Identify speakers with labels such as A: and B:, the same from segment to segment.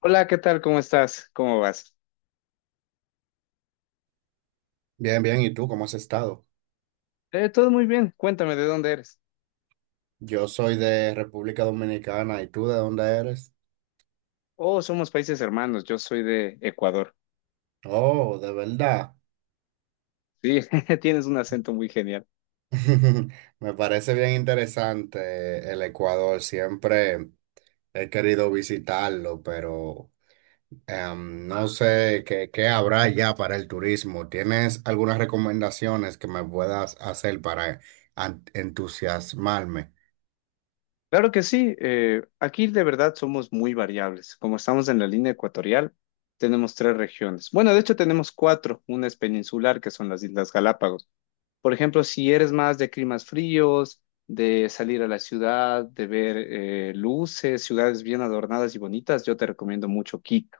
A: Hola, ¿qué tal? ¿Cómo estás? ¿Cómo vas?
B: Bien, bien. ¿Y tú cómo has estado?
A: Todo muy bien. Cuéntame, ¿de dónde eres?
B: Yo soy de República Dominicana. ¿Y tú de dónde eres?
A: Oh, somos países hermanos. Yo soy de Ecuador.
B: Oh, de verdad.
A: Sí, tienes un acento muy genial.
B: Me parece bien interesante el Ecuador. Siempre he querido visitarlo, pero no sé qué habrá ya para el turismo. ¿Tienes algunas recomendaciones que me puedas hacer para entusiasmarme?
A: Claro que sí. Aquí de verdad somos muy variables. Como estamos en la línea ecuatorial, tenemos tres regiones. Bueno, de hecho tenemos cuatro. Una es peninsular, que son las Islas Galápagos. Por ejemplo, si eres más de climas fríos, de salir a la ciudad, de ver luces, ciudades bien adornadas y bonitas, yo te recomiendo mucho Quito.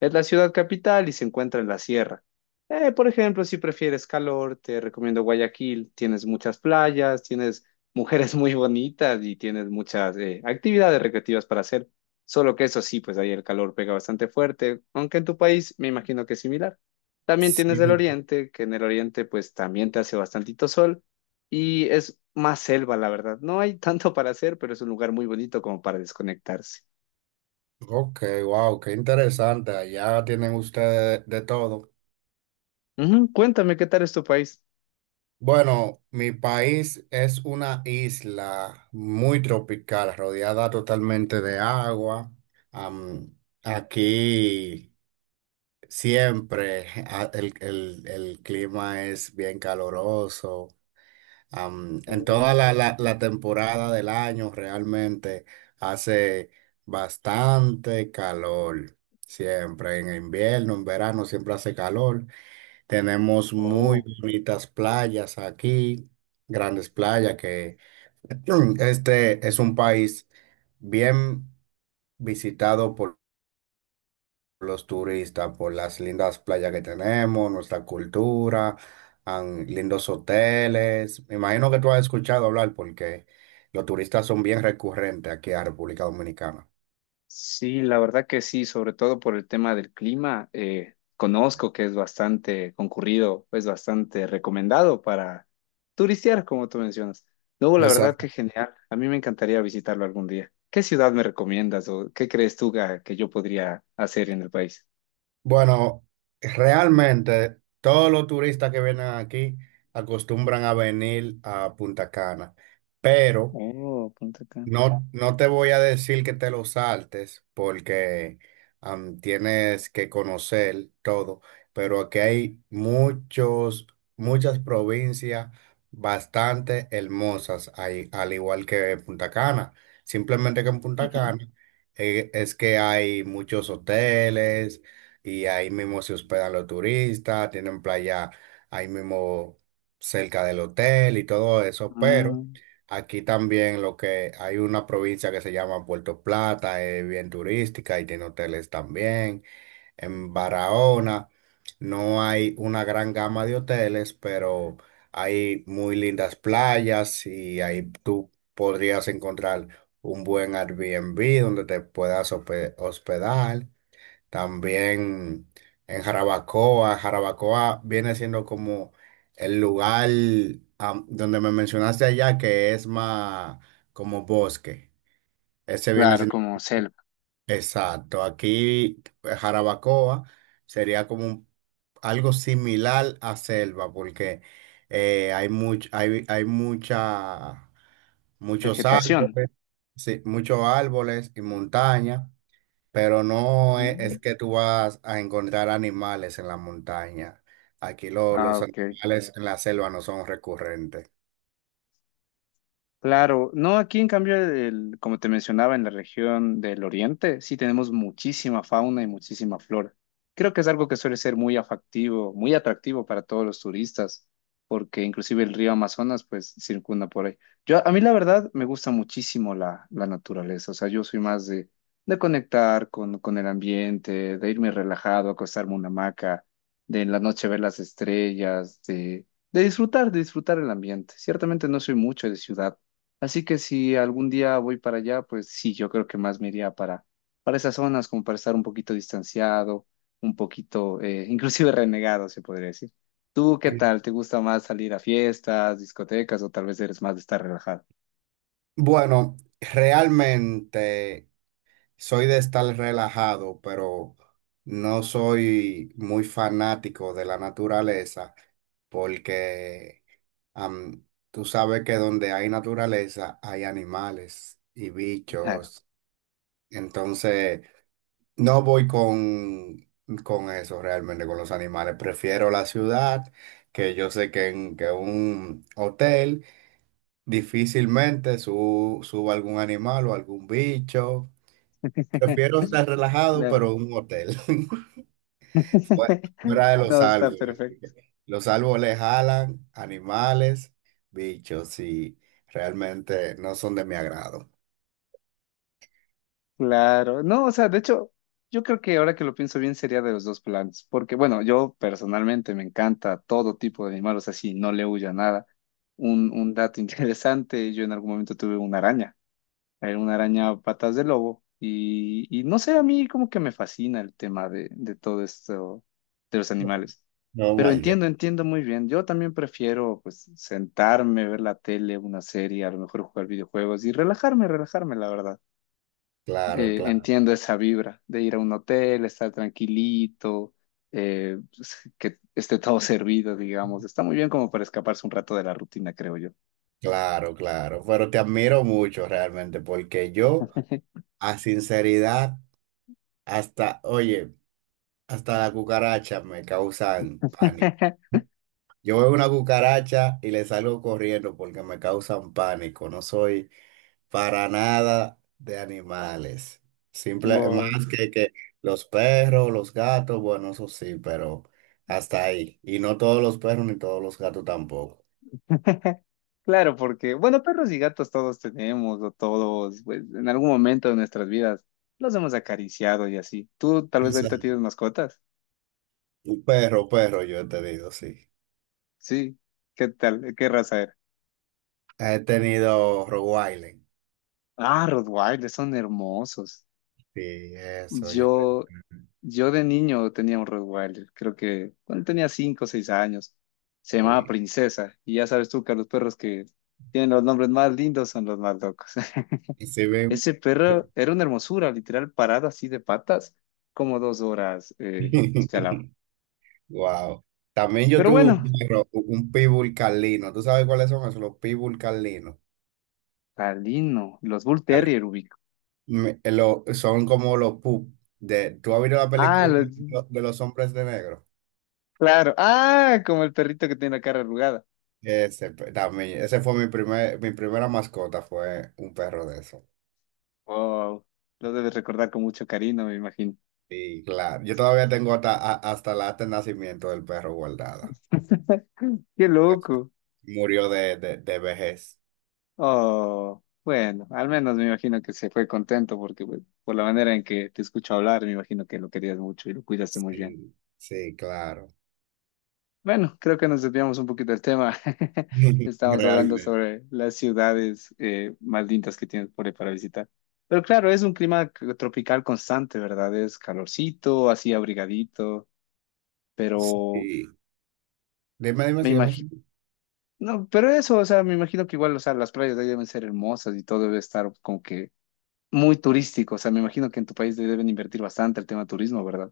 A: Es la ciudad capital y se encuentra en la sierra. Por ejemplo, si prefieres calor, te recomiendo Guayaquil. Tienes muchas playas, tienes mujeres muy bonitas y tienes muchas actividades recreativas para hacer. Solo que eso sí, pues ahí el calor pega bastante fuerte, aunque en tu país me imagino que es similar. También tienes el
B: Sí.
A: oriente, que en el oriente pues también te hace bastantito sol y es más selva, la verdad. No hay tanto para hacer, pero es un lugar muy bonito como para desconectarse.
B: Ok, wow, qué interesante. Allá tienen ustedes de todo.
A: Ujú, cuéntame, ¿qué tal es tu país?
B: Bueno, mi país es una isla muy tropical, rodeada totalmente de agua. Am, aquí siempre el clima es bien caloroso. En toda la temporada del año realmente hace bastante calor. Siempre en invierno, en verano siempre hace calor. Tenemos muy
A: Oh,
B: bonitas playas aquí, grandes playas que este es un país bien visitado por los turistas, por las lindas playas que tenemos, nuestra cultura, lindos hoteles. Me imagino que tú has escuchado hablar porque los turistas son bien recurrentes aquí a República Dominicana.
A: sí, la verdad que sí, sobre todo por el tema del clima. Conozco que es bastante concurrido, es bastante recomendado para turistear, como tú mencionas. Luego, la verdad que genial. A mí me encantaría visitarlo algún día. ¿Qué ciudad me recomiendas o qué crees tú que, yo podría hacer en el país?
B: Bueno, realmente todos los turistas que vienen aquí acostumbran a venir a Punta Cana, pero
A: Oh, Punta Cana.
B: no te voy a decir que te lo saltes porque tienes que conocer todo, pero aquí hay muchos, muchas provincias bastante hermosas, ahí, al igual que Punta Cana. Simplemente que en Punta
A: Ujú.
B: Cana es que hay muchos hoteles y ahí mismo se hospedan los turistas, tienen playa ahí mismo cerca del hotel y todo eso, pero...
A: Ah,
B: Aquí también lo que hay una provincia que se llama Puerto Plata, es bien turística y tiene hoteles también. En Barahona no hay una gran gama de hoteles, pero hay muy lindas playas y ahí tú podrías encontrar un buen Airbnb donde te puedas hospedar. También en Jarabacoa. Jarabacoa viene siendo como el lugar donde me mencionaste allá que es más como bosque. Ese viene
A: claro,
B: siendo
A: como selva,
B: exacto. Aquí Jarabacoa sería como algo similar a selva porque hay hay mucha, muchos
A: vegetación.
B: árboles, sí, muchos árboles y montaña. Pero no
A: Mm.
B: es que tú vas a encontrar animales en la montaña. Aquí
A: Ah,
B: los
A: ok.
B: animales en la selva no son recurrentes.
A: Claro, no, aquí en cambio, el- como te mencionaba, en la región del oriente sí tenemos muchísima fauna y muchísima flora. Creo que es algo que suele ser muy afectivo, muy atractivo para todos los turistas, porque inclusive el río Amazonas pues circunda por ahí. Yo, a mí la verdad me gusta muchísimo la naturaleza, o sea, yo soy más de conectar con el ambiente, de irme relajado, acostarme en una hamaca, de en la noche ver las estrellas, de disfrutar el ambiente. Ciertamente no soy mucho de ciudad. Así que si algún día voy para allá, pues sí, yo creo que más me iría para esas zonas, como para estar un poquito distanciado, un poquito, inclusive renegado, se podría decir. ¿Tú qué
B: Sí.
A: tal? ¿Te gusta más salir a fiestas, discotecas o tal vez eres más de estar relajado?
B: Bueno, realmente soy de estar relajado, pero no soy muy fanático de la naturaleza porque am, tú sabes que donde hay naturaleza hay animales y
A: Claro,
B: bichos. Entonces... No voy con eso realmente, con los animales. Prefiero la ciudad, que yo sé que en que un hotel difícilmente suba algún animal o algún bicho. Prefiero estar relajado,
A: claro.
B: pero en un hotel. Fuera fuera de los
A: No, está
B: árboles.
A: perfecto.
B: Los árboles jalan animales, bichos, y realmente no son de mi agrado.
A: Claro, no, o sea, de hecho, yo creo que ahora que lo pienso bien sería de los dos planes, porque bueno, yo personalmente me encanta todo tipo de animales, o sea, sí, no le huyo a nada. Un dato interesante, yo en algún momento tuve una araña, era una araña patas de lobo, y no sé, a mí como que me fascina el tema de todo esto de los
B: No,
A: animales.
B: no,
A: Pero
B: my God.
A: entiendo, entiendo muy bien. Yo también prefiero pues sentarme, ver la tele, una serie, a lo mejor jugar videojuegos y relajarme, relajarme, la verdad
B: Claro, claro.
A: entiendo esa vibra de ir a un hotel, estar tranquilito, pues, que esté todo servido, digamos. Está muy bien como para escaparse un rato de la rutina, creo yo.
B: Claro, claro, pero te admiro mucho realmente porque yo, a sinceridad, hasta, oye, hasta la cucaracha me causan pánico. Yo veo una cucaracha y le salgo corriendo porque me causan pánico. No soy para nada de animales. Simple,
A: Wow.
B: más que los perros, los gatos, bueno, eso sí, pero hasta ahí. Y no todos los perros ni todos los gatos tampoco.
A: Claro, porque, bueno, perros y gatos todos tenemos, o todos, pues, en algún momento de nuestras vidas los hemos acariciado y así. Tú tal vez ahorita
B: Exacto.
A: tienes mascotas.
B: Perro, yo te digo, sí.
A: Sí. ¿Qué tal? ¿Qué raza era?
B: He tenido Rogue Island.
A: Ah, Rottweilers son hermosos.
B: Sí, eso yo te...
A: Yo, yo de niño tenía un Rottweiler, creo que cuando tenía 5 o 6 años, se llamaba
B: Sí.
A: Princesa, y ya sabes tú que los perros que tienen los nombres más lindos son los más locos.
B: Y sí
A: Ese perro era una hermosura, literal parado así de patas, como 2 horas este al lado.
B: Wow. También yo
A: Pero
B: tuve
A: bueno,
B: un perro, un pitbull carlino. ¿Tú sabes cuáles son esos? Los pitbull carlinos.
A: Talino, los Bull
B: Vale.
A: Terrier ubico.
B: Son como los pup. De, ¿tú has visto la
A: Ah,
B: película de
A: los-
B: de los hombres de negro?
A: claro, ah, como el perrito que tiene la cara arrugada.
B: Ese, también, ese fue mi primer, mi primera mascota, fue un perro de eso.
A: Wow, lo debes recordar con mucho cariño, me imagino.
B: Y claro, yo todavía tengo hasta, hasta la acta de nacimiento del perro guardada.
A: Qué loco.
B: Murió de vejez.
A: Oh, bueno, al menos me imagino que se fue contento porque pues, por la manera en que te escucho hablar, me imagino que lo querías mucho y lo cuidaste muy bien.
B: Sí, sí, claro.
A: Bueno, creo que nos desviamos un poquito del tema. Estamos hablando
B: Realmente.
A: sobre las ciudades más lindas que tienes por ahí para visitar. Pero claro, es un clima tropical constante, ¿verdad? Es calorcito, así abrigadito, pero
B: Sí. Dime,
A: me
B: sígueme.
A: imagino, no, pero eso, o sea, me imagino que igual, o sea, las playas de ahí deben ser hermosas y todo debe estar como que muy turístico. O sea, me imagino que en tu país deben invertir bastante el tema turismo, ¿verdad?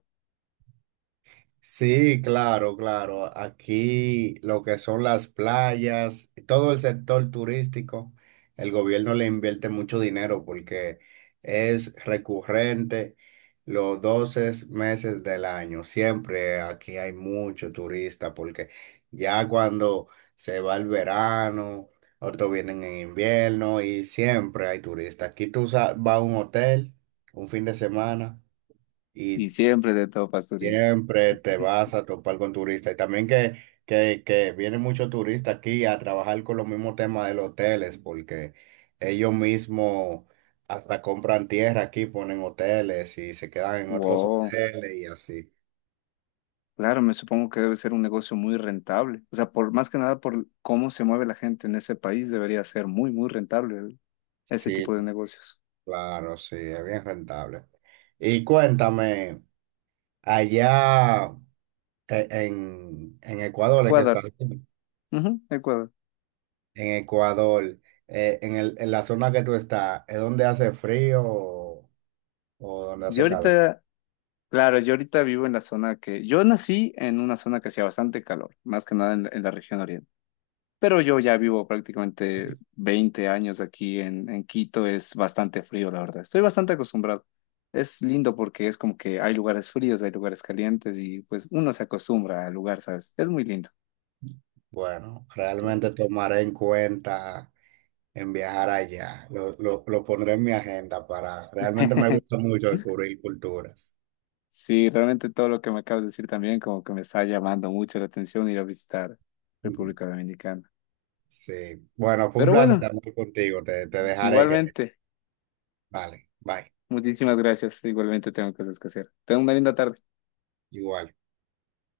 B: Sí, claro, claro. Aquí lo que son las playas, todo el sector turístico, el gobierno le invierte mucho dinero porque es recurrente los 12 meses del año. Siempre aquí hay mucho turista porque ya cuando se va el verano, otros vienen en invierno y siempre hay turistas. Aquí tú vas a un hotel un fin de semana.
A: Y
B: Y
A: siempre de topas turismo.
B: siempre te vas a topar con turistas y también que vienen muchos turistas aquí a trabajar con los mismos temas de los hoteles porque ellos mismos hasta compran tierra aquí, ponen hoteles y se quedan en otros
A: Wow.
B: hoteles y así.
A: Claro, me supongo que debe ser un negocio muy rentable. O sea, por más que nada por cómo se mueve la gente en ese país, debería ser muy, muy rentable el- ese
B: Sí,
A: tipo de negocios.
B: claro, sí, es bien rentable. Y cuéntame, allá en Ecuador, es que estás?
A: Ecuador. Ujú, Ecuador.
B: En Ecuador, en en la zona que tú estás, ¿es donde hace frío o donde
A: Yo
B: hace calor?
A: ahorita, claro, yo ahorita vivo en la zona que, yo nací en una zona que hacía bastante calor, más que nada en la región oriental. Pero yo ya vivo prácticamente 20 años aquí en Quito, es bastante frío, la verdad. Estoy bastante acostumbrado. Es lindo porque es como que hay lugares fríos, hay lugares calientes y pues uno se acostumbra al lugar, ¿sabes? Es muy lindo.
B: Bueno,
A: So-
B: realmente tomaré en cuenta en viajar allá. Lo pondré en mi agenda para... Realmente me gusta mucho descubrir culturas.
A: Sí, realmente todo lo que me acabas de decir también como que me está llamando mucho la atención ir a visitar
B: Ujú.
A: República Dominicana.
B: Sí. Bueno, fue un
A: Pero
B: placer
A: bueno,
B: hablar contigo. Te dejaré que...
A: igualmente,
B: Vale, bye.
A: muchísimas gracias. Igualmente tengo cosas que hacer. Tengo una linda tarde.
B: Igual.